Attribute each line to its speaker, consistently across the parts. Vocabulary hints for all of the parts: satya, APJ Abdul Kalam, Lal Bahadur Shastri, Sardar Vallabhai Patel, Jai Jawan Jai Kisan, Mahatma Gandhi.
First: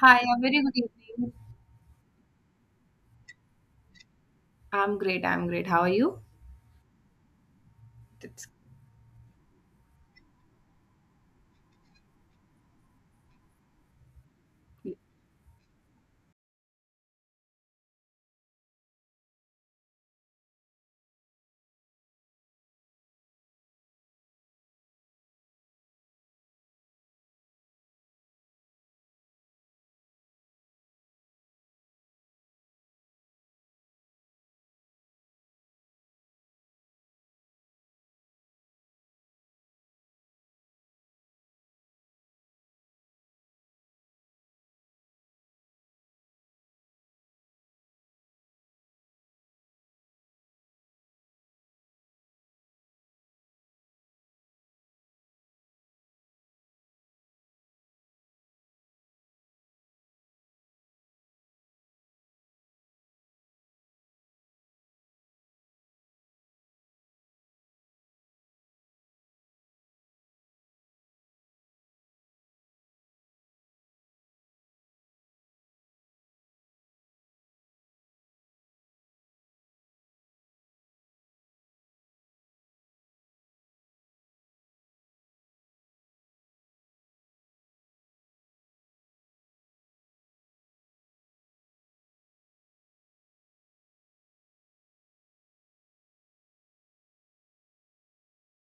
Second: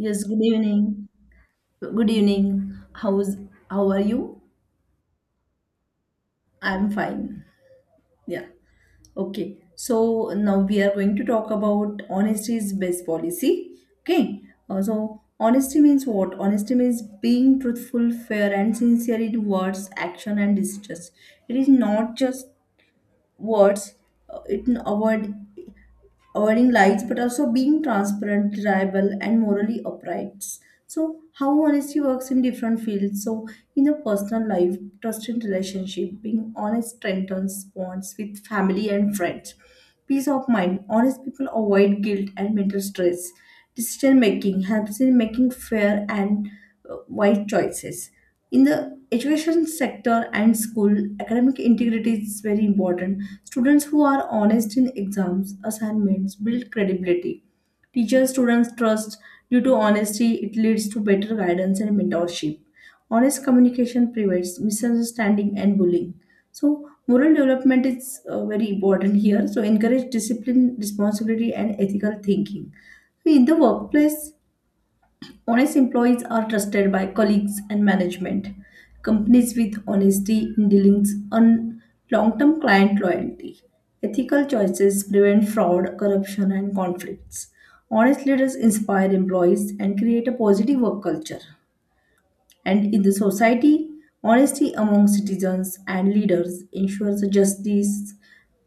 Speaker 1: Hi,
Speaker 2: good
Speaker 1: a very good
Speaker 2: evening.
Speaker 1: evening.
Speaker 2: Good evening. How are you?
Speaker 1: I'm great. How are you?
Speaker 2: I'm fine. Yeah.
Speaker 1: That's
Speaker 2: Okay. So now we are going to talk about honesty is best policy. Okay. So honesty means what? Honesty means being truthful, fair, and sincere in words, action, and decisions. It is not just words. a word, earning lies, but also being transparent, reliable, and morally upright. So how honesty works in different fields. So in a personal life, trust in relationship, being honest strengthens bonds with family and friends. Peace of mind, honest people avoid guilt and mental stress. Decision making helps in making fair and wise choices. In the education sector and school, academic integrity is very important. Students who are honest in exams, assignments build credibility. Teacher students trust due to honesty, it leads to better guidance and mentorship. Honest communication prevents misunderstanding and bullying. So, moral development is very important here. So, encourage discipline, responsibility, and ethical thinking. In the workplace, honest employees are trusted by colleagues and management. Companies with honesty in dealings earn long term client loyalty. Ethical choices prevent fraud, corruption, and conflicts. Honest leaders inspire employees and create a positive work culture. And in the society, honesty among citizens and leaders ensures justice,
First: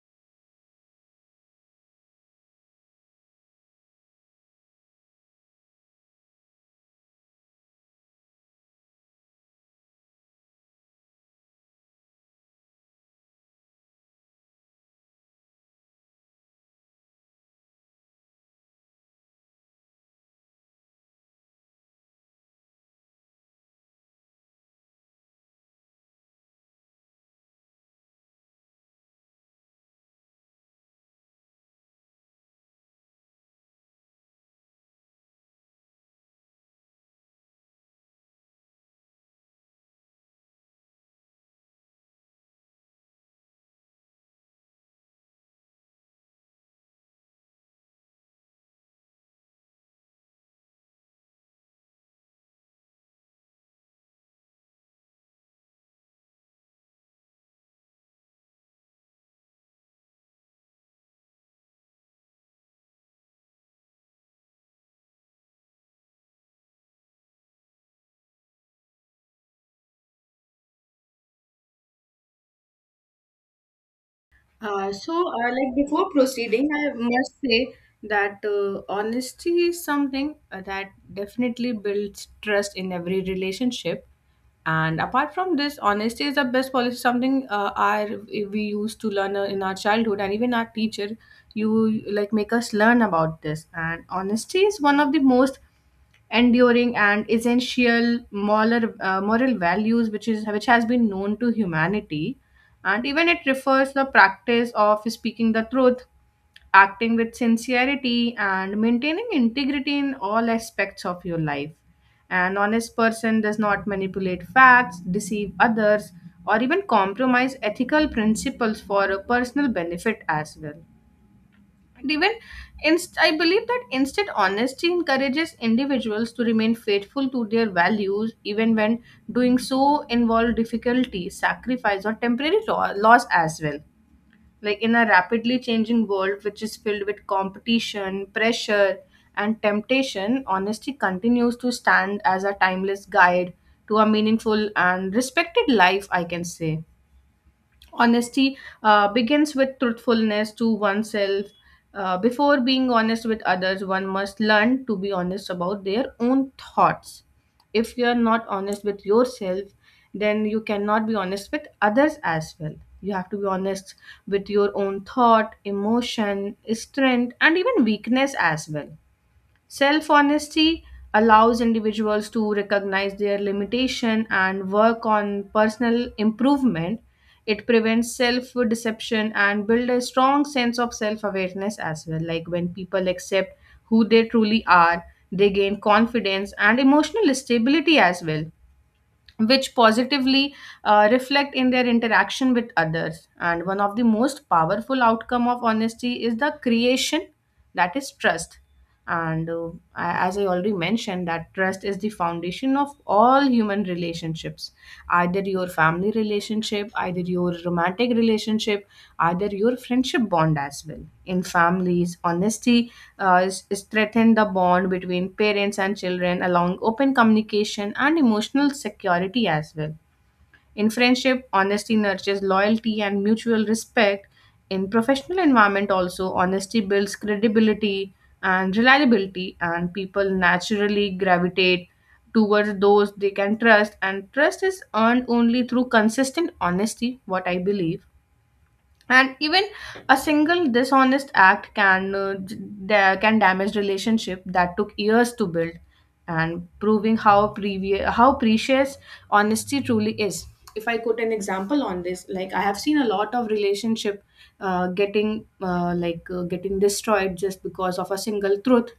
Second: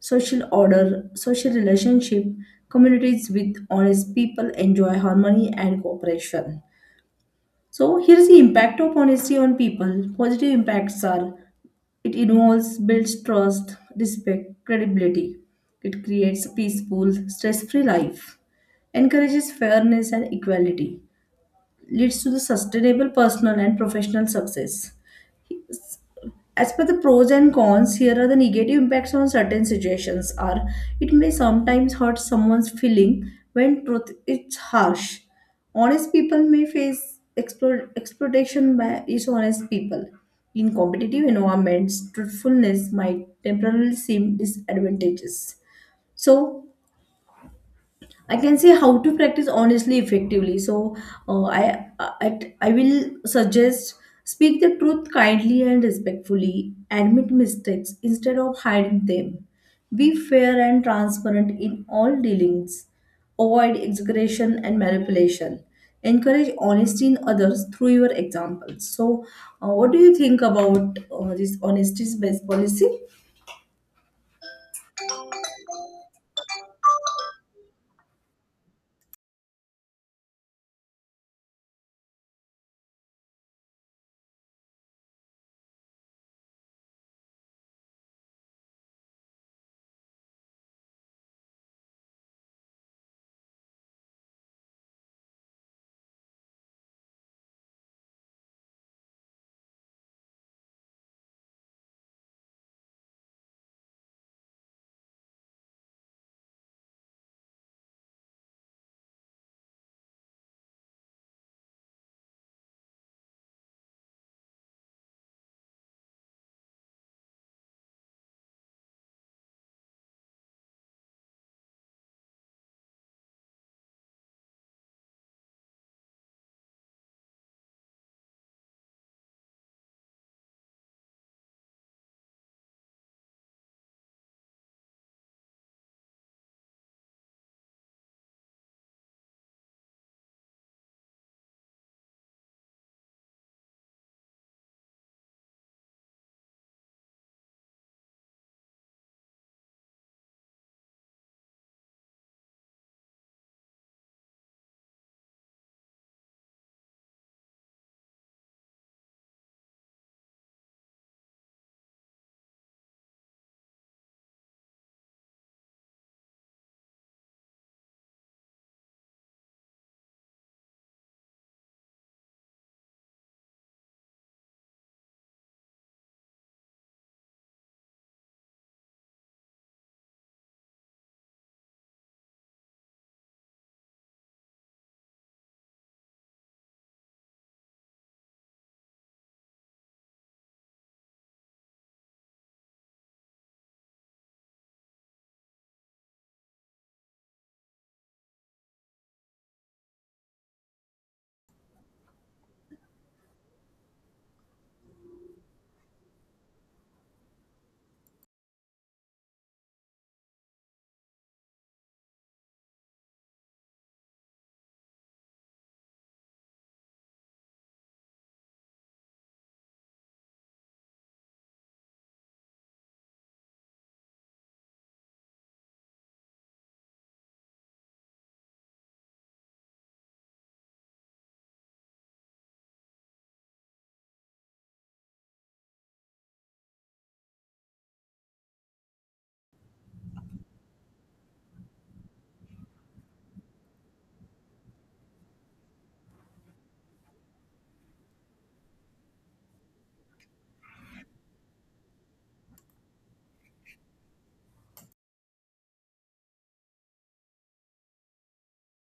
Speaker 2: social order, social relationship. Communities with honest people enjoy harmony and cooperation. So here's the impact of honesty on people. Positive impacts are, it involves builds trust, respect, credibility. It creates a peaceful, stress-free life. Encourages fairness and equality. Leads to the sustainable personal and professional success. As per the pros and cons, here are the negative impacts on certain situations. Are it may sometimes hurt someone's feeling when truth is harsh. Honest people may face exploitation by dishonest people. In competitive environments, truthfulness might temporarily seem disadvantageous. So I can say how to practice honestly effectively. So I will suggest, speak the truth kindly and respectfully. Admit mistakes instead of hiding them. Be fair and transparent in all dealings. Avoid exaggeration and manipulation. Encourage honesty in others through your examples. So, what do you think about this honesty based policy?
Speaker 1: Before proceeding, I must say that honesty is something that definitely builds trust in every relationship. And apart from this, honesty is the best policy. Something our We used to learn in our childhood, and even our teacher, you like make us learn about this. And honesty is one of the most enduring and essential moral values which has been known to humanity, and even it refers the practice of speaking the truth, acting with sincerity, and maintaining integrity in all aspects of your life. An honest person does not manipulate facts, deceive others, or even compromise ethical principles for a personal benefit as well. And even I believe that instead, honesty encourages individuals to remain faithful to their values, even when doing so involves difficulty, sacrifice, or temporary loss as well. Like in a rapidly changing world, which is filled with competition, pressure, and temptation, honesty continues to stand as a timeless guide to a meaningful and respected life, I can say. Honesty begins with truthfulness to oneself. Before being honest with others, one must learn to be honest about their own thoughts. If you are not honest with yourself, then you cannot be honest with others as well. You have to be honest with your own thought, emotion, strength, and even weakness as well. Self honesty allows individuals to recognize their limitation and work on personal improvement. It prevents self deception and build a strong sense of self awareness as well. Like when people accept who they truly are, they gain confidence and emotional stability as well, which positively reflect in their interaction with others. And one of the most powerful outcome of honesty is the creation, that is trust. And as I already mentioned, that trust is the foundation of all human relationships, either your family relationship, either your romantic relationship, either your friendship bond as well. In families, honesty is strengthen the bond between parents and children along open communication and emotional security as well. In friendship, honesty nurtures loyalty and mutual respect. In professional environment also, honesty builds credibility and reliability, and people naturally gravitate towards those they can trust, and trust is earned only through consistent honesty, what I believe. And even a single dishonest act can can damage relationship that took years to build, and proving how precious honesty truly is. If I quote an example on this, like I have seen a lot of relationship getting destroyed just because of a single truth.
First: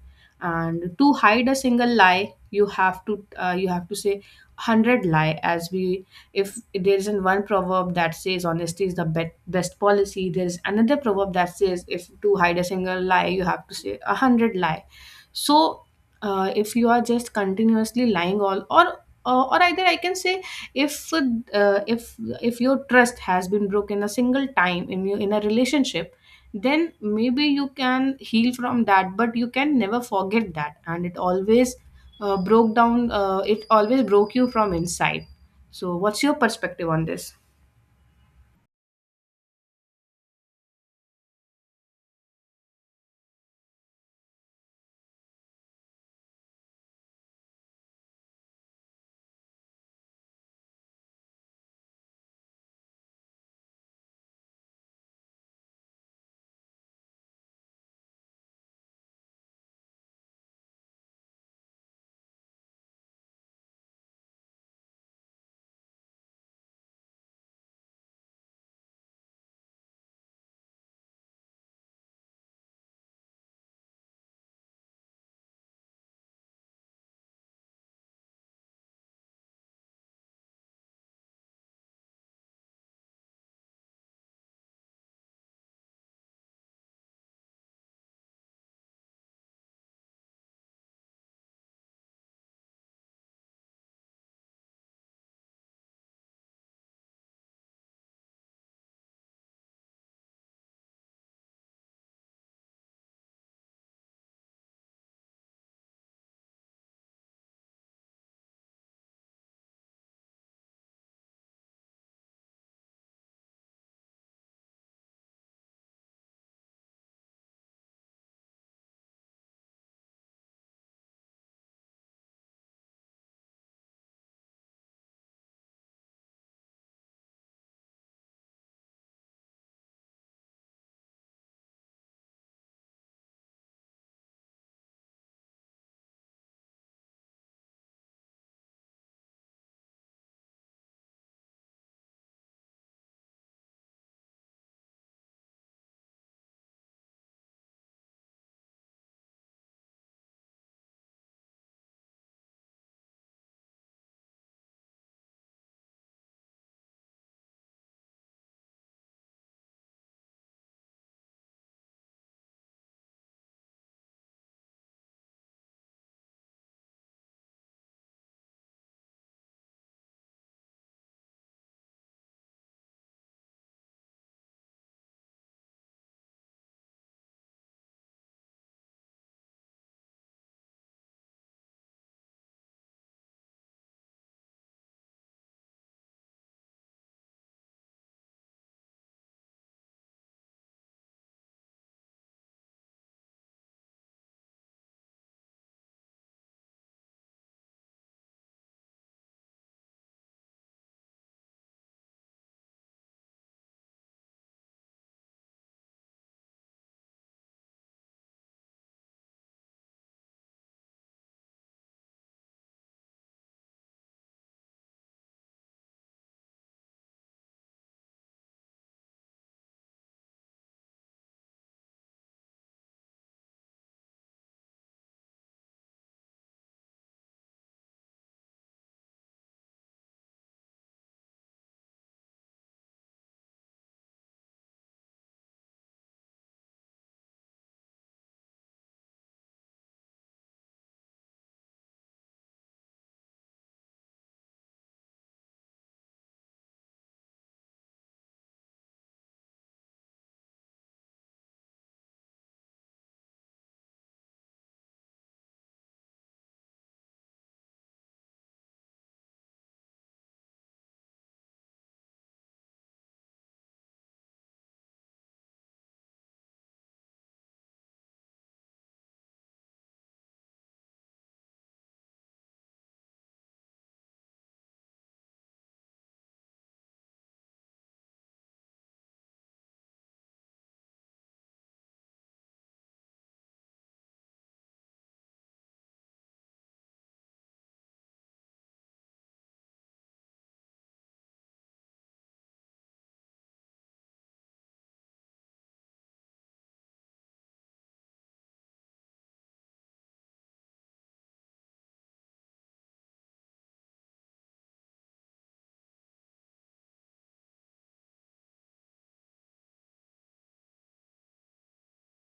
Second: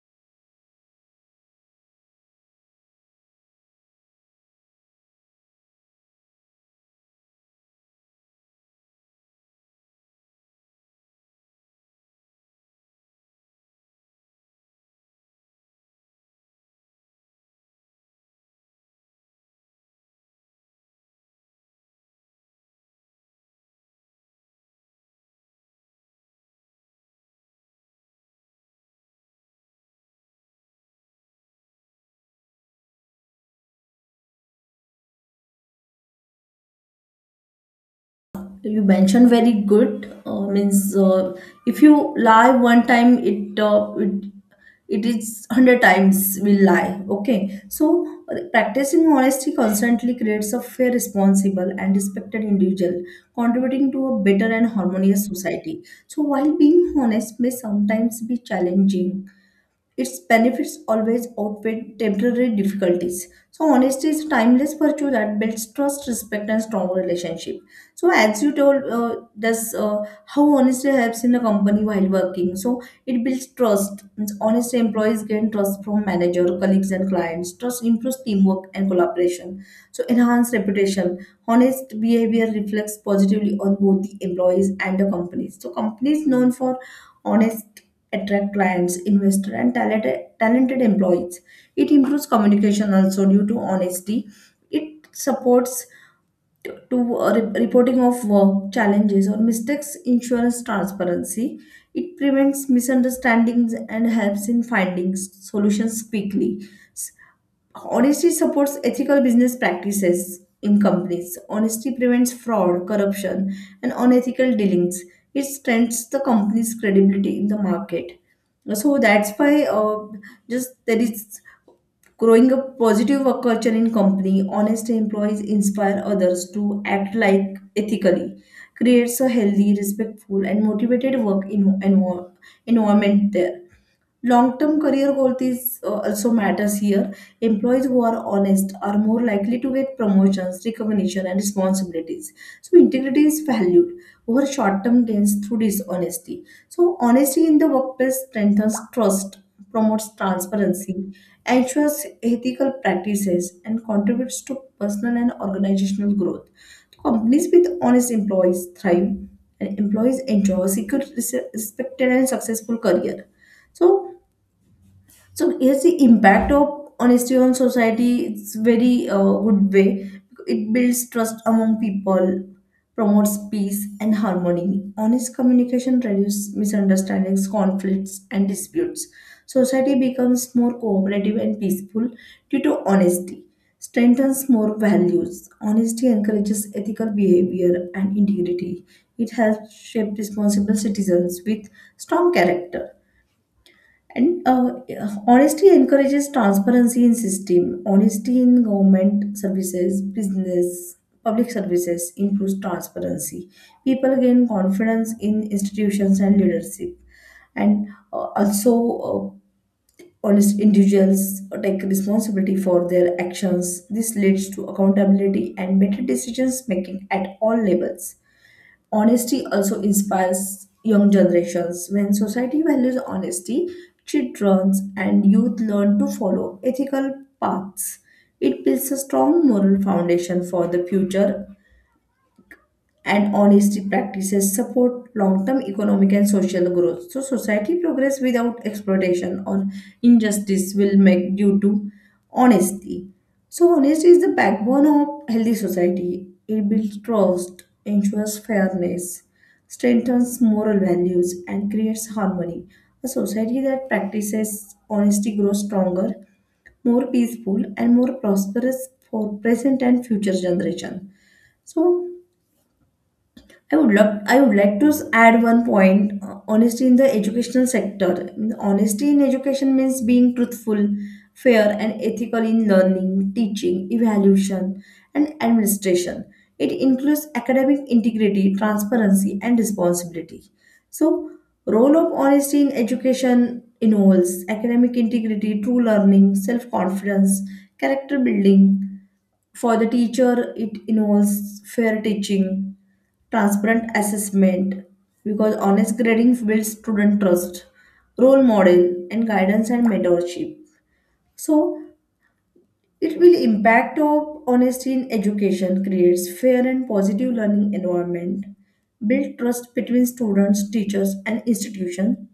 Speaker 1: And to hide a single lie, you have to say 100 lie. As we If there isn't one proverb that says honesty is the best policy, there is another proverb that says if to hide a single lie, you have to say a hundred lie. So if you are just continuously lying all, or either I can say, if uh, if if your trust has been broken a single time in your in a relationship, then maybe you can heal from that, but you can never forget that, and it always broke down it always broke you from inside. So, what's your perspective on this?
Speaker 2: So you mentioned very good means, uh, if you lie one time, it it is 100 times will lie. Okay. So practicing honesty constantly creates a fair, responsible, and respected individual contributing to a better and harmonious society. So while being honest may sometimes be challenging, its benefits always outweigh temporary difficulties. So honesty is a timeless virtue that builds trust, respect, and strong relationship. So as you told, does how honesty helps in a company while working. So it builds trust. Means honest employees gain trust from manager, colleagues, and clients. Trust improves teamwork and collaboration. So enhance reputation. Honest behavior reflects positively on both the employees and the companies. So companies known for honest, attract clients, investor, and talented employees. It improves communication also due to honesty. It supports reporting of work challenges or mistakes, insurance transparency. It prevents misunderstandings and helps in finding solutions quickly. Honesty supports ethical business practices in companies. Honesty prevents fraud, corruption, and unethical dealings. It strengthens the company's credibility in the market. So that's why just there is growing a positive work culture in company. Honest employees inspire others to act like ethically. Creates a healthy, respectful, and motivated environment there. Long-term career growth is also matters here. Employees who are honest are more likely to get promotions, recognition, and responsibilities. So integrity is valued over short-term gains through dishonesty. So honesty in the workplace strengthens trust, promotes transparency, ensures ethical practices, and contributes to personal and organizational growth. So, companies with honest employees thrive, and employees enjoy a secure, respected, and successful career. So so yes, the impact of honesty on society, it's very good way. It builds trust among people, promotes peace and harmony. Honest communication reduces misunderstandings, conflicts, and disputes. Society becomes more cooperative and peaceful due to honesty. Strengthens more values. Honesty encourages ethical behavior and integrity. It helps shape responsible citizens with strong character, and honesty encourages transparency in system. Honesty in government services, business, public services improves transparency. People gain confidence in institutions and leadership. And uh, also, uh, honest individuals take responsibility for their actions. This leads to accountability and better decisions making at all levels. Honesty also inspires young generations. When society values honesty, children and youth learn to follow ethical paths. It builds a strong moral foundation for the future, and honesty practices support long-term economic and social growth. So society progress without exploitation or injustice will make due to honesty. So honesty is the backbone of healthy society. It builds trust, ensures fairness, strengthens moral values, and creates harmony. A society that practices honesty grows stronger, more peaceful, and more prosperous for present and future generation. So I would like to add one point. Honesty in the educational sector. Honesty in education means being truthful, fair, and ethical in learning, teaching, evaluation, and administration. It includes academic integrity, transparency, and responsibility. So, role of honesty in education involves academic integrity, true learning, self-confidence, character building. For the teacher, it involves fair teaching, transparent assessment, because honest grading builds student trust, role model, and guidance and mentorship. So it will impact of honesty in education creates fair and positive learning environment, build trust between students, teachers, and institution,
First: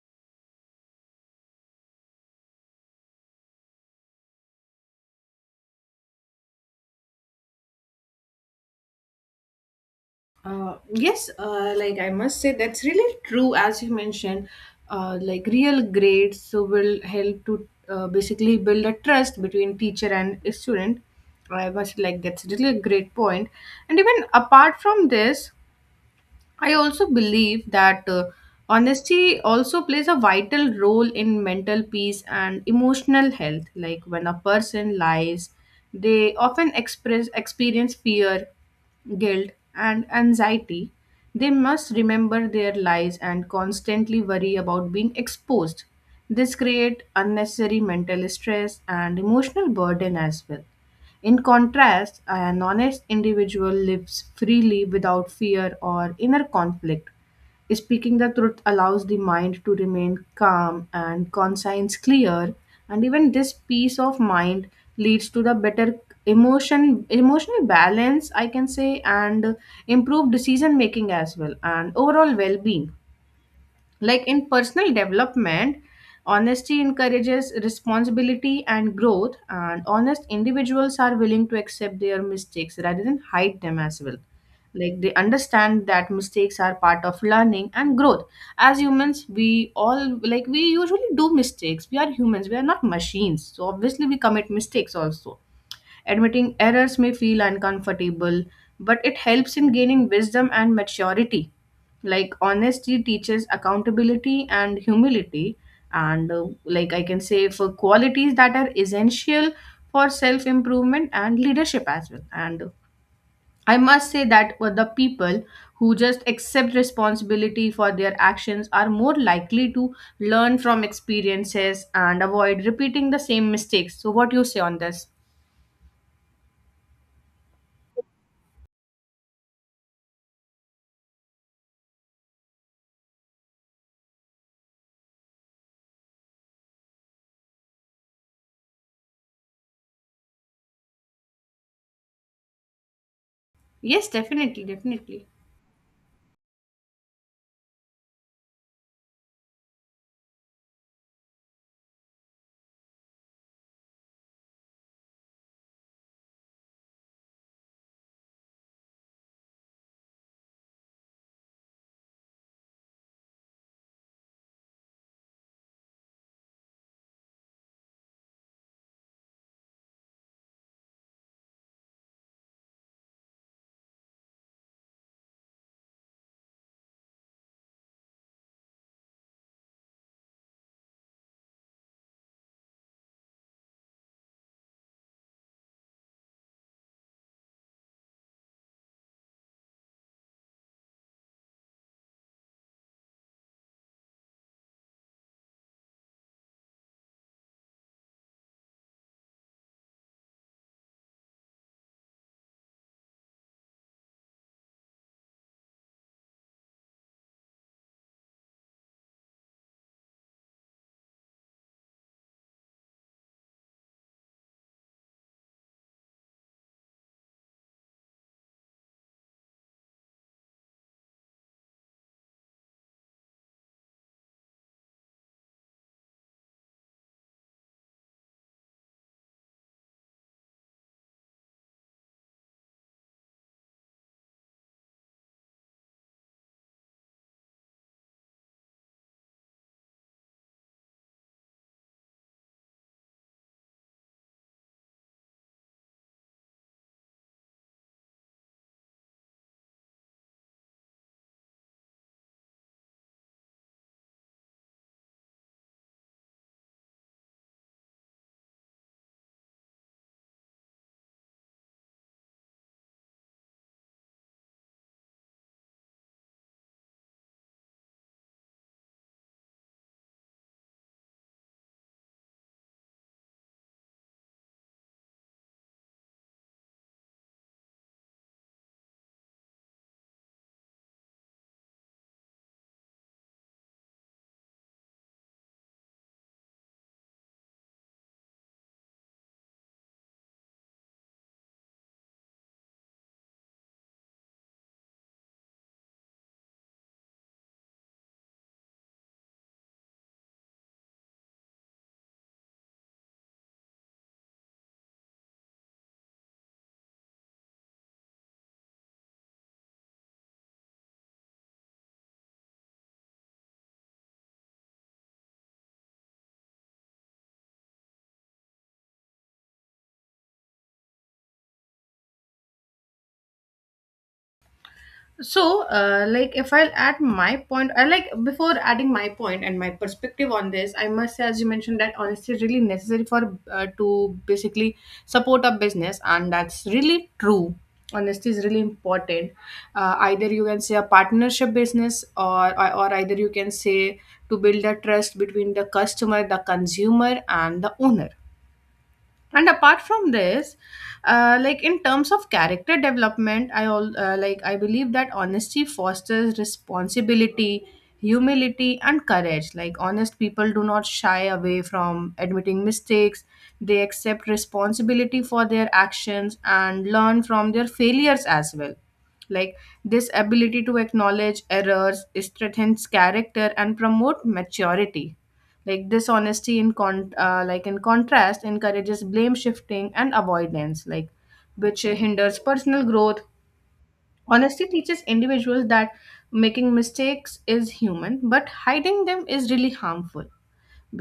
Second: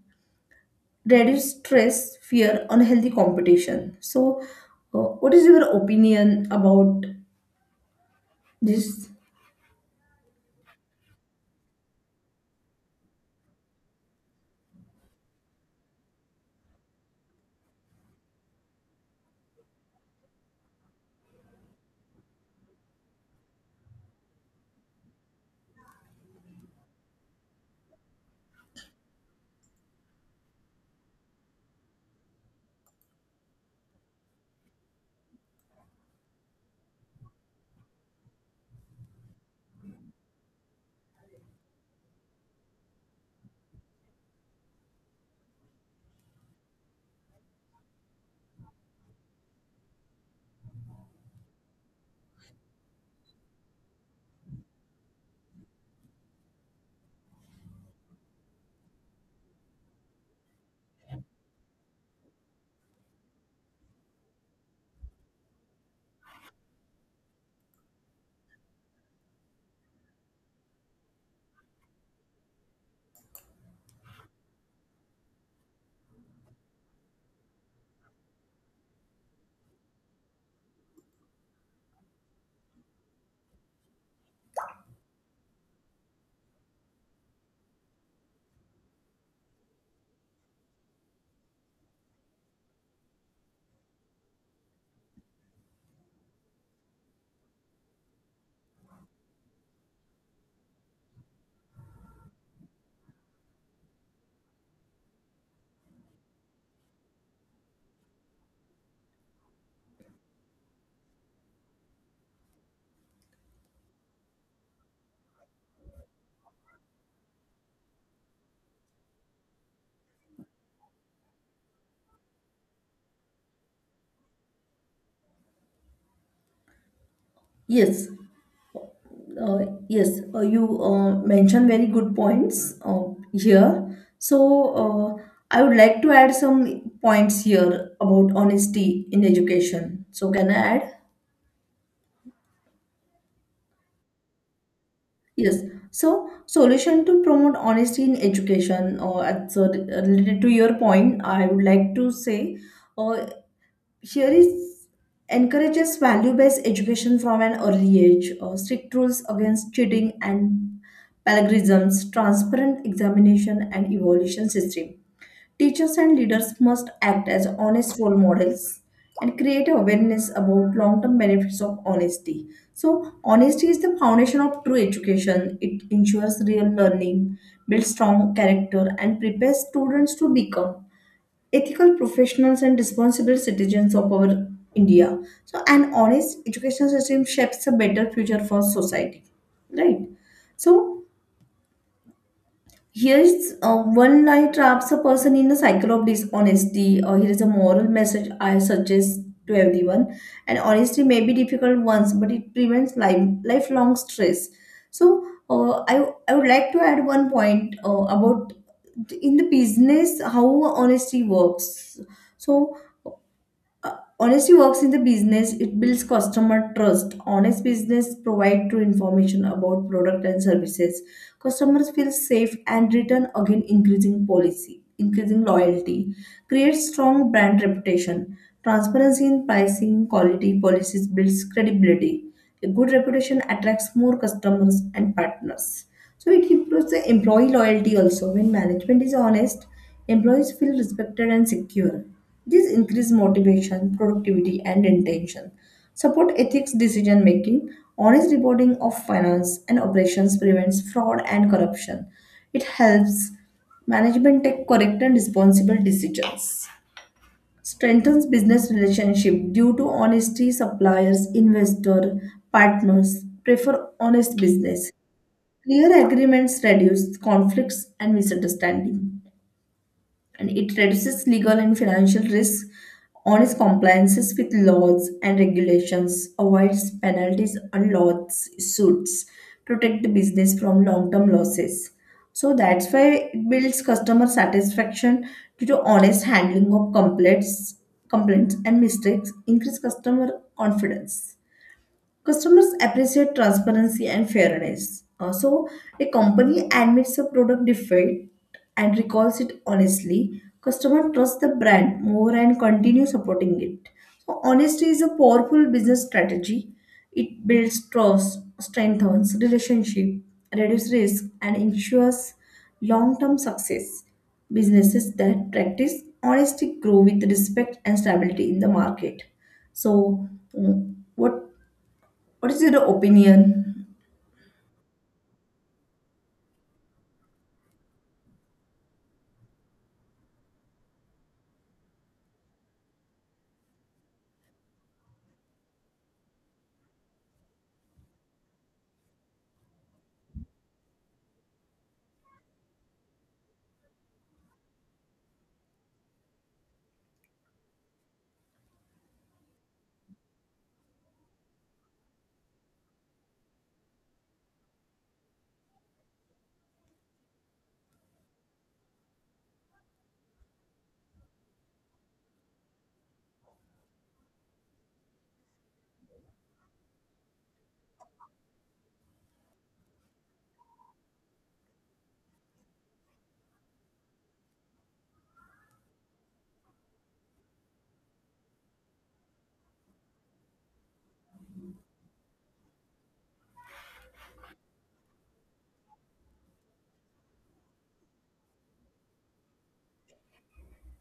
Speaker 2: reduce stress, fear, unhealthy competition. So what is your opinion about this?
Speaker 1: Yes, like I must say, that's really true. As you mentioned, like real grades so will help to basically build a trust between teacher and student. I must like that's really a great point. And even apart from this, I also believe that honesty also plays a vital role in mental peace and emotional health. Like when a person lies, they often express experience fear, guilt, and anxiety. They must remember their lies and constantly worry about being exposed. This create unnecessary mental stress and emotional burden as well. In contrast, an honest individual lives freely without fear or inner conflict. Speaking the truth allows the mind to remain calm and conscience clear, and even this peace of mind leads to the better emotional balance I can say, and improved decision making as well, and overall well being. Like in personal development, honesty encourages responsibility and growth, and honest individuals are willing to accept their mistakes rather than hide them as well. Like they understand that mistakes are part of learning and growth. As humans, we all we usually do mistakes. We are humans, we are not machines. So obviously we commit mistakes also. Admitting errors may feel uncomfortable, but it helps in gaining wisdom and maturity. Like honesty teaches accountability and humility, and like I can say, for qualities that are essential for self improvement and leadership as well. And I must say that for the people who just accept responsibility for their actions are more likely to learn from experiences and avoid repeating the same mistakes. So, what do you say on this?
Speaker 2: Yes. Yes, you mentioned very good points here. So, uh, I would like to add some points here about honesty in education. So, can I add?
Speaker 1: Yes, definitely, definitely.
Speaker 2: Yes. So, solution to promote honesty in education, or related to your point, I would like to say, uh, here is, encourages value-based education from an early age, strict rules against cheating and plagiarisms, transparent examination and evaluation system. Teachers and leaders must act as honest role models and create awareness about long-term benefits of honesty. So, honesty is the foundation of true education. It ensures real learning, builds strong character, and prepares students to become ethical professionals and responsible citizens of our India. So, an honest education system shapes a better future for society, right? So, here's one lie traps a person in a cycle of dishonesty, or here is a moral message I suggest to everyone. And honesty may be difficult once, but it prevents lifelong stress. So, I would like to add one point about in the business how honesty works. So, honesty works in the business. It builds customer trust. Honest business provide true information about product and services. Customers feel safe and return again, increasing policy, increasing loyalty, creates strong brand reputation. Transparency in pricing, quality policies builds credibility. A good reputation attracts more customers and partners. So it improves the employee loyalty also. When management is honest, employees feel respected and secure. This increases motivation, productivity, and intention. Support ethics decision making, honest reporting of finance and operations prevents fraud and corruption. It helps management take correct and responsible decisions. Strengthens business relationship due to honesty, suppliers, investor, partners prefer honest business. Clear agreements reduce conflicts and misunderstanding, and it reduces legal and financial risks on compliances with laws and regulations, avoids penalties and lawsuits, protect the business from long-term losses. So that's why it builds customer satisfaction due to honest handling of complaints and mistakes, increase customer confidence. Customers appreciate transparency and fairness. Also, a company admits a product defect and recalls it honestly. Customer trusts the brand more and continue supporting it. So, honesty is a powerful business strategy. It builds trust, strengthens relationship, reduces risk, and ensures long-term success. Businesses that practice honesty grow with respect and stability in the market. So, mm, what what is your opinion?
Speaker 1: So, like, if I'll add my point, I like before adding my point and my perspective on this, I must say, as you mentioned, that honesty is really necessary for to basically support a business, and that's really true. Honesty is really important. Either you can say a partnership business, or either you can say to build a trust between the customer, the consumer, and the owner. And apart from this, like in terms of character development, I all like I believe that honesty fosters responsibility, humility, and courage. Like honest people do not shy away from admitting mistakes. They accept responsibility for their actions and learn from their failures as well. Like this ability to acknowledge errors strengthens character and promote maturity. Like dishonesty in contrast encourages blame shifting and avoidance, which hinders personal growth. Honesty teaches individuals that making mistakes is human, but hiding them is really harmful,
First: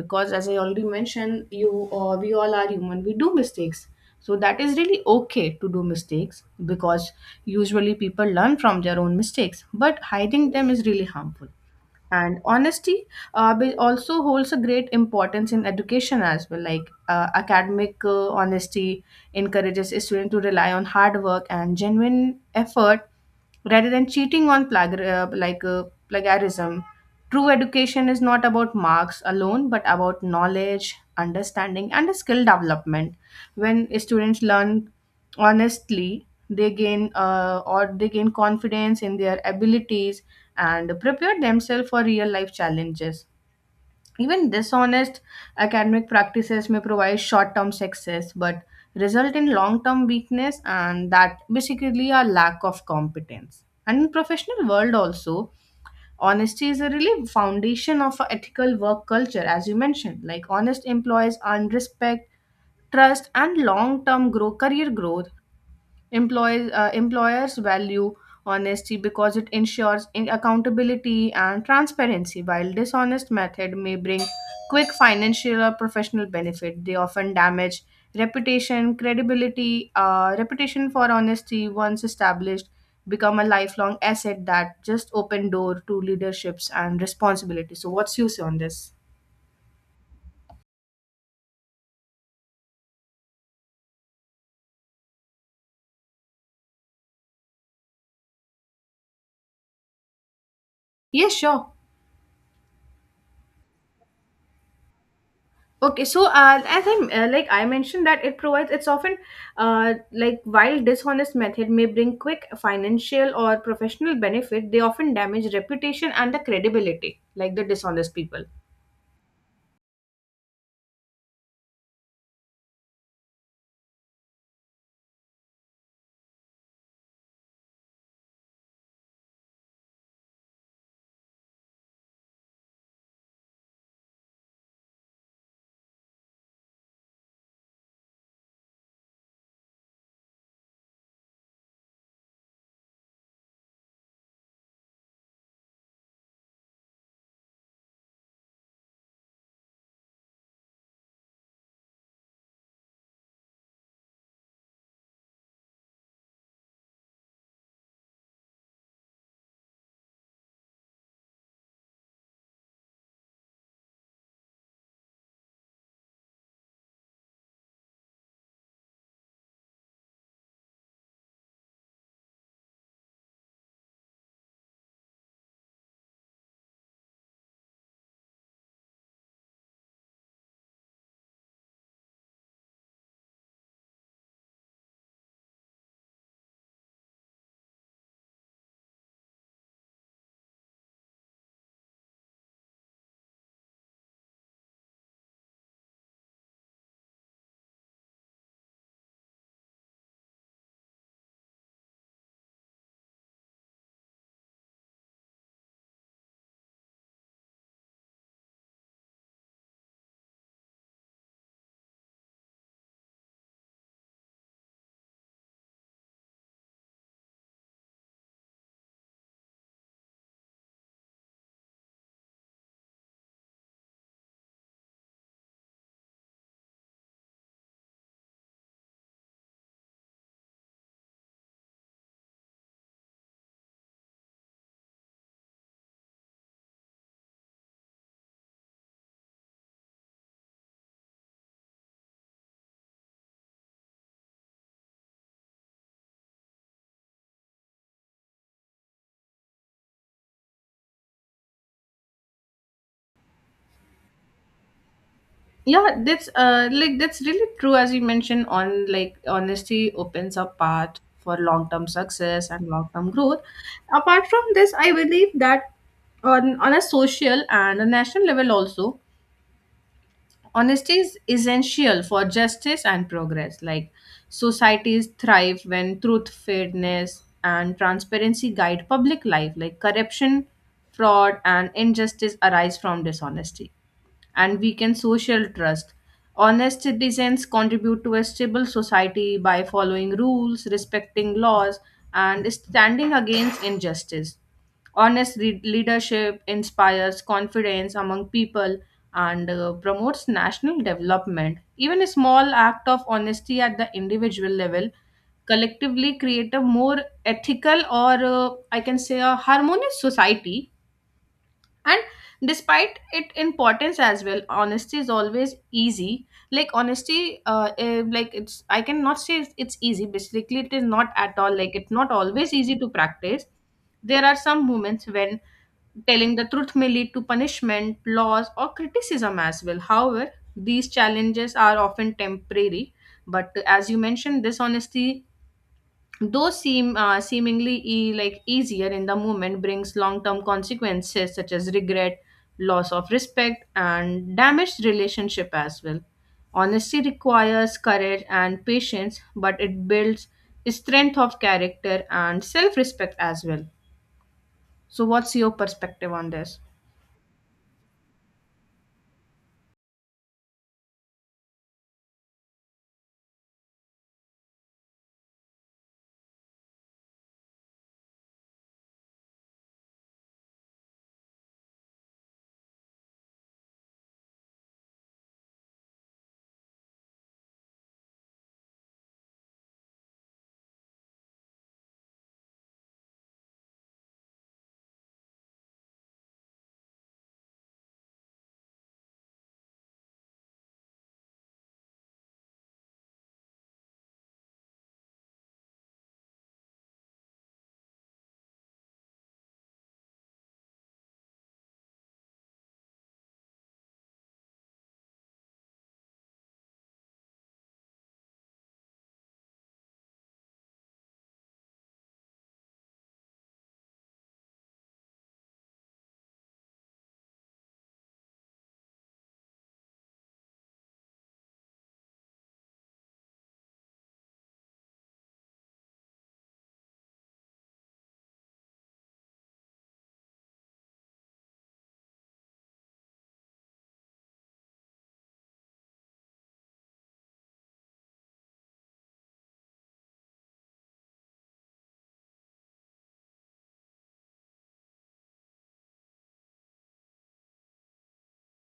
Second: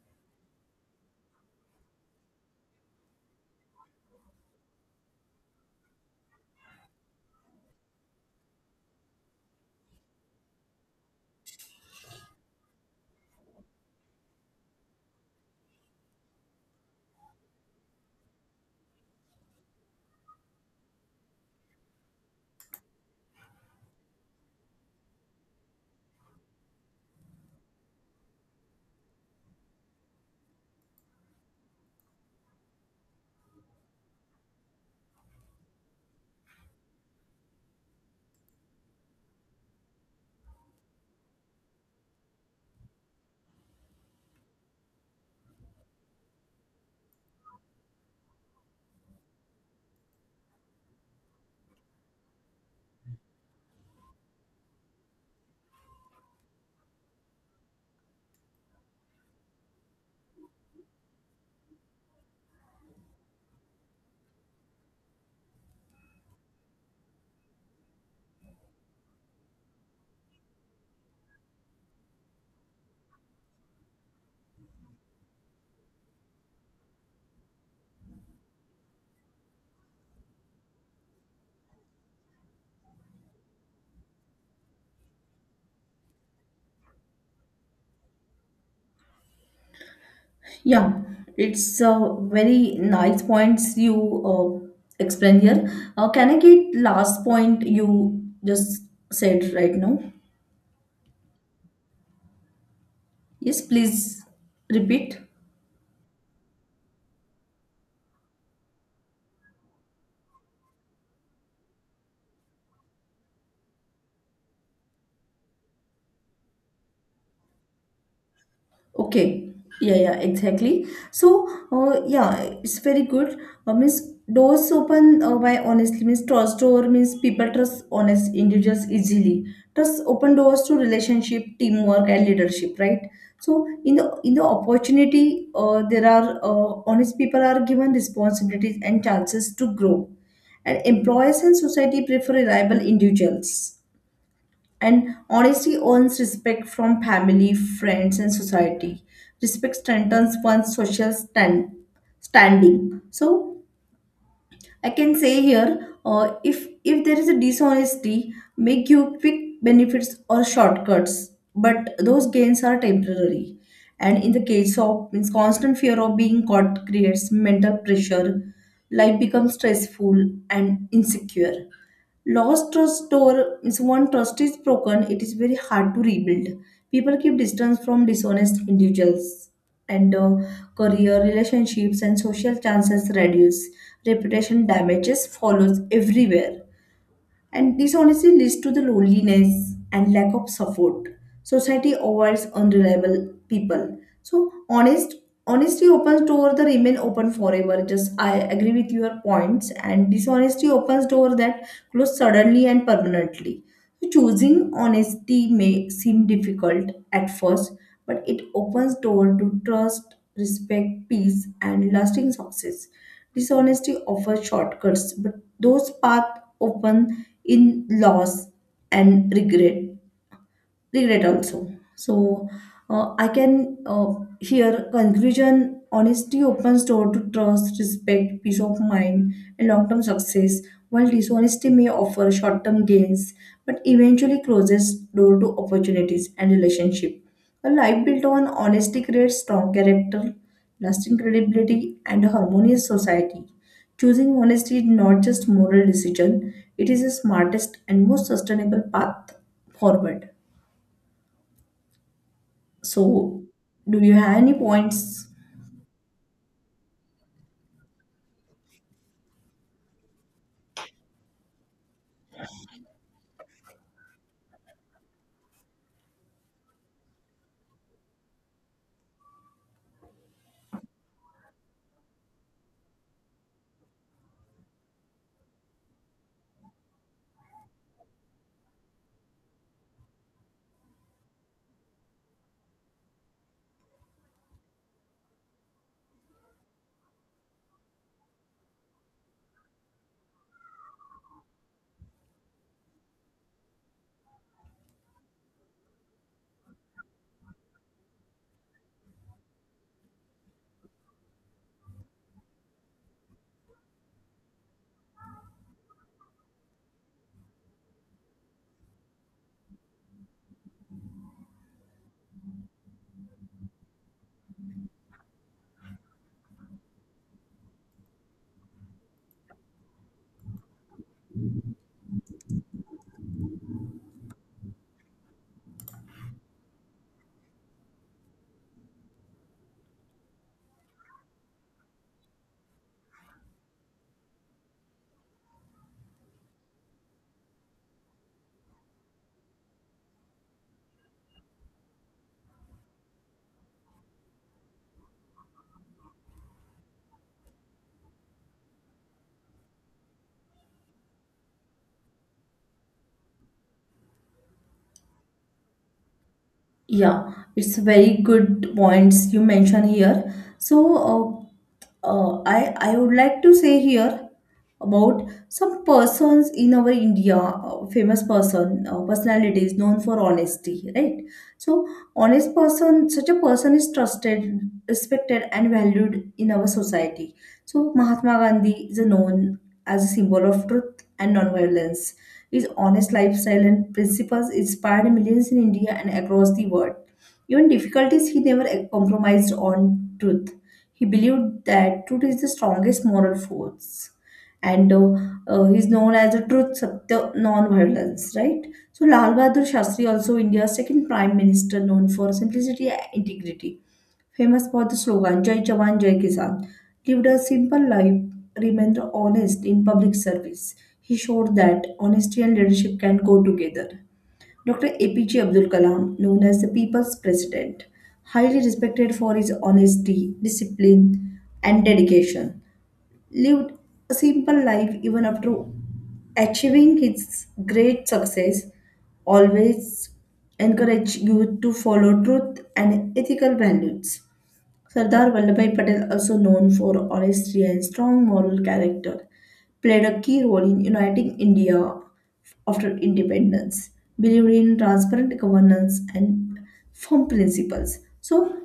Speaker 1: because as I already mentioned, you or we all are human, we do mistakes. So that is really okay to do mistakes, because usually people learn from their own mistakes, but hiding them is really harmful. And honesty also holds a great importance in education as well. Like academic honesty encourages students to rely on hard work and genuine effort rather than cheating on plagiarism. True education is not about marks alone, but about knowledge, understanding, and skill development. When students learn honestly, they gain or they gain confidence in their abilities and prepare themselves for real life challenges. Even dishonest academic practices may provide short term success, but result in long term weakness, and that basically a lack of competence. And in professional world also, honesty is a really foundation of a ethical work culture. As you mentioned, like honest employees earn respect, trust, and long term grow career growth. Employers value honesty because it ensures accountability and transparency, while dishonest method may bring quick financial or professional benefit. They often damage reputation, credibility. Reputation for honesty, once established, become a lifelong asset that just open door to leaderships and responsibility. So, what's your say on this?
Speaker 2: Yeah, it's a very nice points you uh, explain here. Can I get last point you just said right now?
Speaker 1: Yes, sure.
Speaker 2: Yes, please repeat.
Speaker 1: Okay, so as I'm like I mentioned that it's often, like, while dishonest method may bring quick financial or professional benefit, they often damage reputation and the credibility, like the dishonest people.
Speaker 2: Okay. Yeah, yeah, exactly. So, yeah, it's very good. Means doors open by honestly means trust door means people trust honest individuals easily. Trust open doors to relationship, teamwork, and leadership. Right. So in the opportunity, there are honest people are given responsibilities and chances to grow, and employers and society prefer reliable individuals. And honesty earns respect from family, friends, and society. Respect strengthens one's standing. So I can say here, if there is a dishonesty, may give quick benefits or shortcuts, but those gains are temporary. And in the case of means constant fear of being caught creates mental pressure. Life becomes stressful and insecure. Lost trust, or is one trust is broken, it is very hard to rebuild. People keep distance from dishonest individuals, and career, relationships, and social chances reduce. Reputation damages follows everywhere. And dishonesty leads to the loneliness and lack of support. Society avoids unreliable people. So honesty opens door that remain open forever. Just I agree with your points, and dishonesty opens door that close suddenly and permanently. So choosing honesty may seem difficult at first, but it opens door to trust, respect, peace, and lasting success. Dishonesty offers shortcuts, but those paths open in loss and regret also. So I can uh, Here conclusion: honesty opens door to trust, respect, peace of mind, and long term success, while dishonesty may offer short term gains but eventually closes door to opportunities and relationship. A life built on honesty creates strong character, lasting credibility, and a harmonious society. Choosing honesty is not just moral decision, it is the smartest and most sustainable path forward. So, do you have any points?
Speaker 1: Yeah, that's that's really true. As you mentioned on, like, honesty opens up path for long term success and long term growth. Apart from this, I believe that on a social and a national level also, honesty is essential for justice and progress. Like societies thrive when truth, fairness, and transparency guide public life. Like corruption, fraud, and injustice arise from dishonesty and weaken social trust. Honest citizens contribute to a stable society by following rules, respecting laws, and standing against injustice. Leadership inspires confidence among people, and promotes national development. Even a small act of honesty at the individual level collectively create a more ethical, or I can say a harmonious society. And despite its importance as well, honesty is always easy. Like honesty eh, like It's, I cannot say it's easy, basically it is not at all, like it's not always easy to practice. There are some moments when telling the truth may lead to punishment, loss, or criticism as well. However, these challenges are often temporary. But as you mentioned, dishonesty, though seemingly like easier in the moment, brings long-term consequences such as regret, loss of respect, and damaged relationship as well. Honesty requires courage and patience, but it builds strength of character and self-respect as well. So, what's your perspective on this?
Speaker 2: Yeah, it's very good points you mention here. So, uh, uh, I I would like to say here about some persons in our India, famous person, personalities known for honesty, right? So, honest person, such a person is trusted, respected, and valued in our society. So, Mahatma Gandhi is known as a symbol of truth and non-violence. His honest lifestyle and principles inspired millions in India and across the world. Even difficulties he never compromised on truth. He believed that truth is the strongest moral force. And he's known as the truth, satya, non-violence, right? So Lal Bahadur Shastri, also India's second prime minister, known for simplicity and integrity, famous for the slogan Jai Jawan Jai Kisan, lived a simple life, remained honest in public service. He showed that honesty and leadership can go together. Dr. APJ Abdul Kalam, known as the People's President, highly respected for his honesty, discipline, and dedication, lived a simple life even after achieving his great success, always encouraged youth to follow truth and ethical values. Sardar Vallabhai Patel, also known for honesty and strong moral character, played a key role in uniting India after independence, believed in transparent governance and firm principles. So,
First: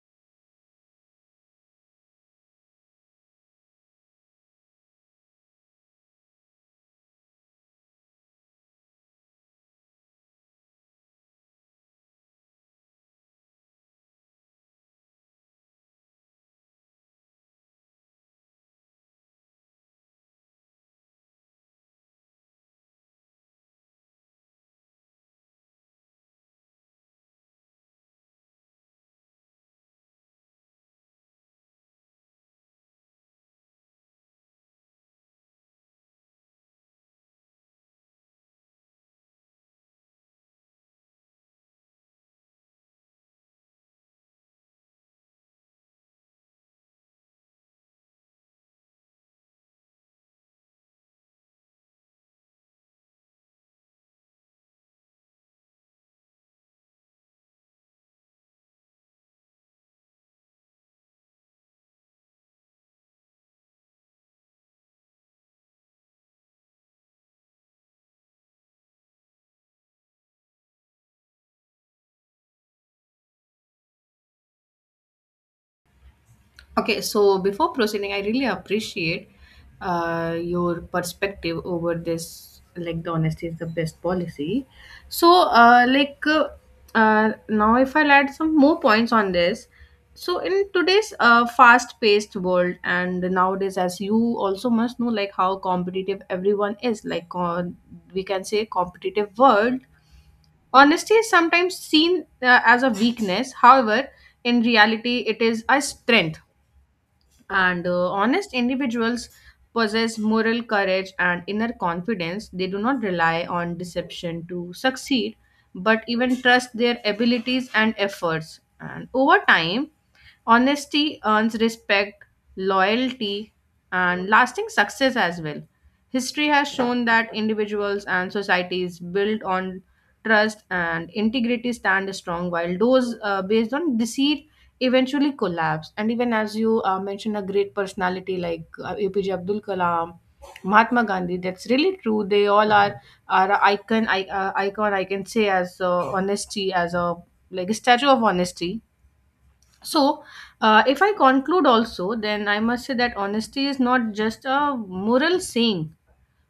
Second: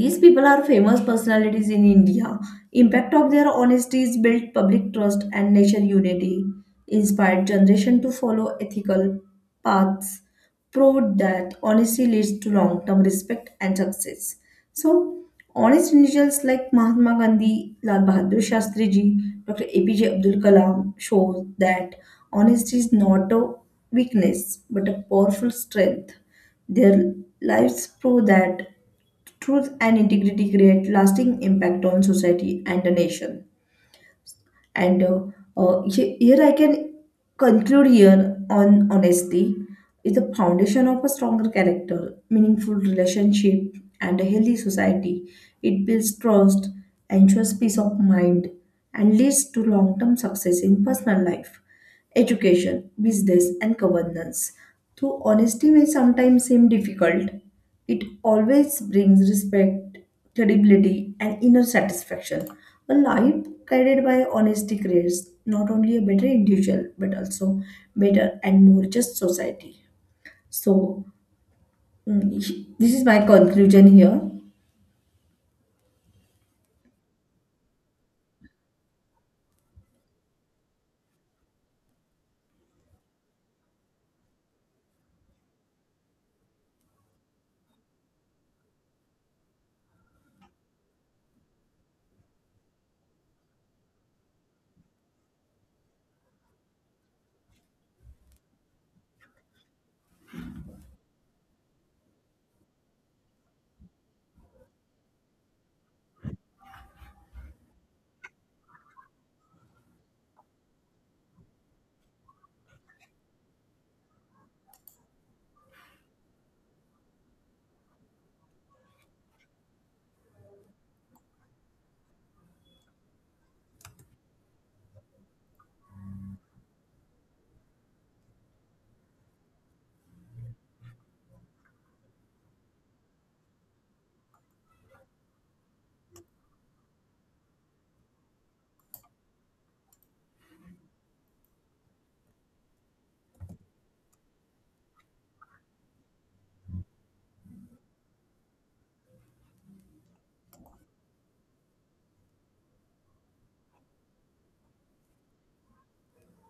Speaker 2: these people are famous personalities in India. Impact of their honesty is built public trust and nation unity, inspired generation to follow ethical paths, proved that honesty leads to long-term respect and success. So, honest individuals like Mahatma Gandhi, Lal Bahadur Shastri ji, Dr. APJ Abdul Kalam show that honesty is not a weakness but a powerful strength. Their lives prove that truth and integrity create lasting impact on society and the nation. And uh, Here I can conclude here on honesty is the foundation of a stronger character, meaningful relationship, and a healthy society. It builds trust, ensures peace of mind, and leads to long-term success in personal life, education, business, and governance. Though honesty may sometimes seem difficult, it always brings respect, credibility, and inner satisfaction. A life guided by honesty creates not only a better individual but also better and more just society. So, this is my conclusion here.
Speaker 1: Okay, so before proceeding, I really appreciate your perspective over this. Like, the honesty is the best policy. So, uh, like, uh, Now if I'll add some more points on this. So, in today's fast paced world, and nowadays, as you also must know, like, how competitive everyone is, like, on we can say, competitive world. Honesty is sometimes seen as a weakness. However, in reality, it is a strength and honest individuals possess moral courage and inner confidence. They do not rely on deception to succeed, but even trust their abilities and efforts. And over time, honesty earns respect, loyalty, and lasting success as well. History has shown that individuals and societies built on trust and integrity stand strong, while those based on deceit eventually collapse. And even as you mentioned, a great personality like APJ Abdul Kalam, Mahatma Gandhi, that's really true. They all are a icon, icon I can say as honesty, as a like a statue of honesty. So, if I conclude also, then I must say that honesty is not just a moral saying,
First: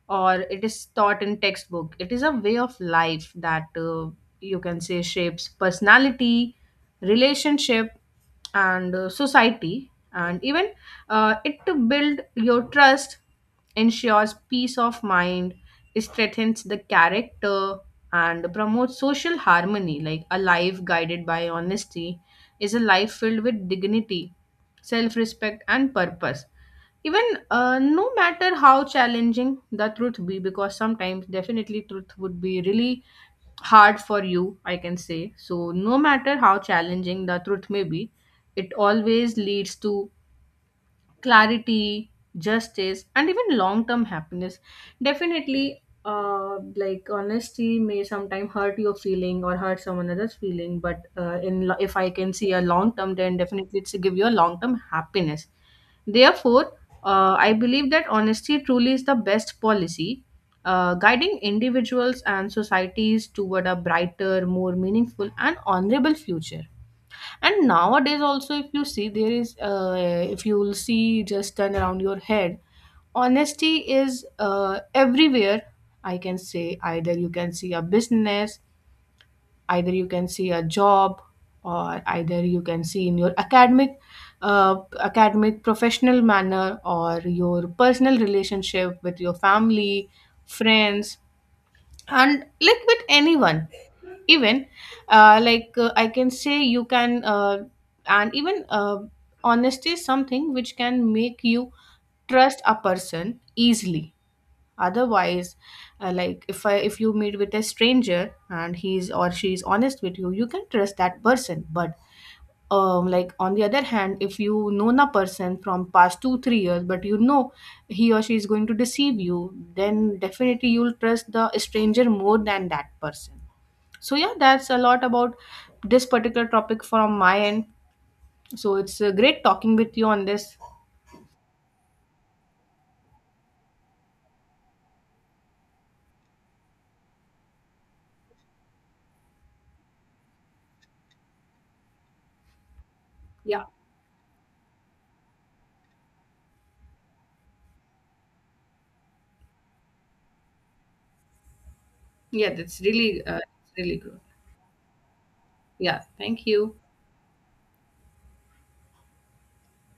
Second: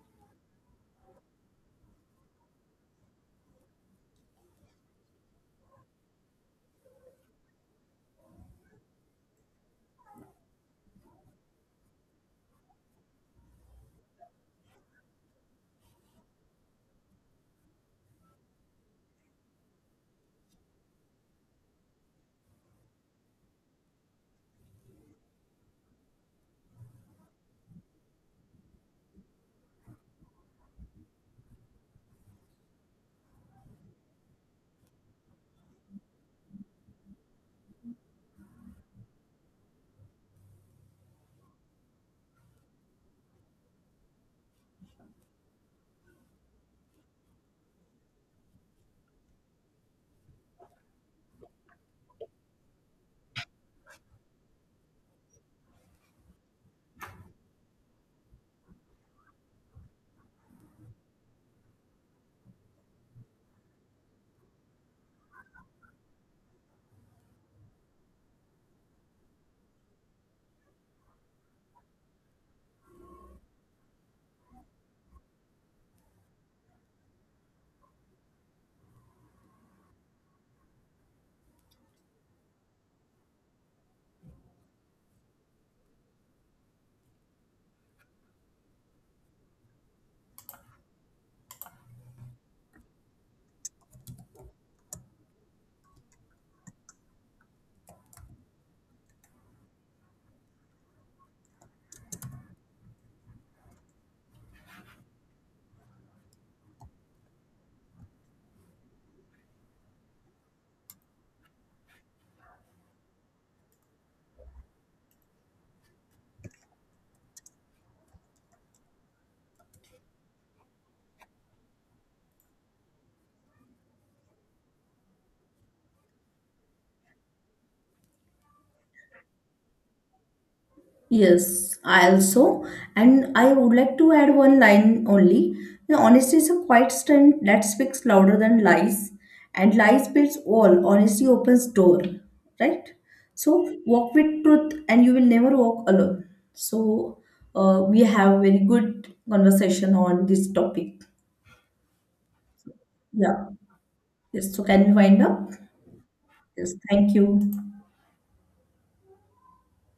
Speaker 1: or it is taught in textbook, it is a way of life that you can say shapes personality, relationship, and society, and even it to build your trust, ensures peace of mind, strengthens the character, and promotes social harmony, like a life guided by honesty is a life filled with dignity, self-respect and purpose, even no matter how challenging the truth be, because sometimes definitely truth would be really hard for you, I can say. So no matter how challenging the truth may be, it always leads to clarity, justice, and even long term happiness. Definitely, like honesty may sometimes hurt your feeling or hurt someone else's feeling, but if I can see a long term, then definitely it's give you a long term happiness. Therefore, I believe that honesty truly is the best policy, guiding individuals and societies toward a brighter, more meaningful, and honorable future. And nowadays also, if you see, there is if you will see, just turn around your head, honesty is everywhere, I can say. Either you can see a business, either you can see a job, or either you can see in your academic professional manner, or your personal relationship with your family, friends, and like with anyone. Even like I can say you can and even honesty is something which can make you trust a person easily. Otherwise, if you meet with a stranger and he's or she's honest with you, you can trust that person. But like on the other hand, if you known a person from past 2-3 years, but you know he or she is going to deceive you, then definitely you'll trust the stranger more than that person. So yeah, that's a lot about this particular topic from my end. So it's great talking with you on this.
Speaker 2: Yes, I also, and I would like to add one line only. You honesty is a quiet strength that speaks louder than lies, and lies builds wall. Honesty opens door, right?
Speaker 1: Yeah,
Speaker 2: So walk with truth, and you will never walk alone. So we have very good conversation on this topic.
Speaker 1: yeah, that's really
Speaker 2: Yeah.
Speaker 1: really good.
Speaker 2: Yes. So can we wind up?
Speaker 1: Yeah, thank
Speaker 2: Yes.
Speaker 1: you.
Speaker 2: Thank you.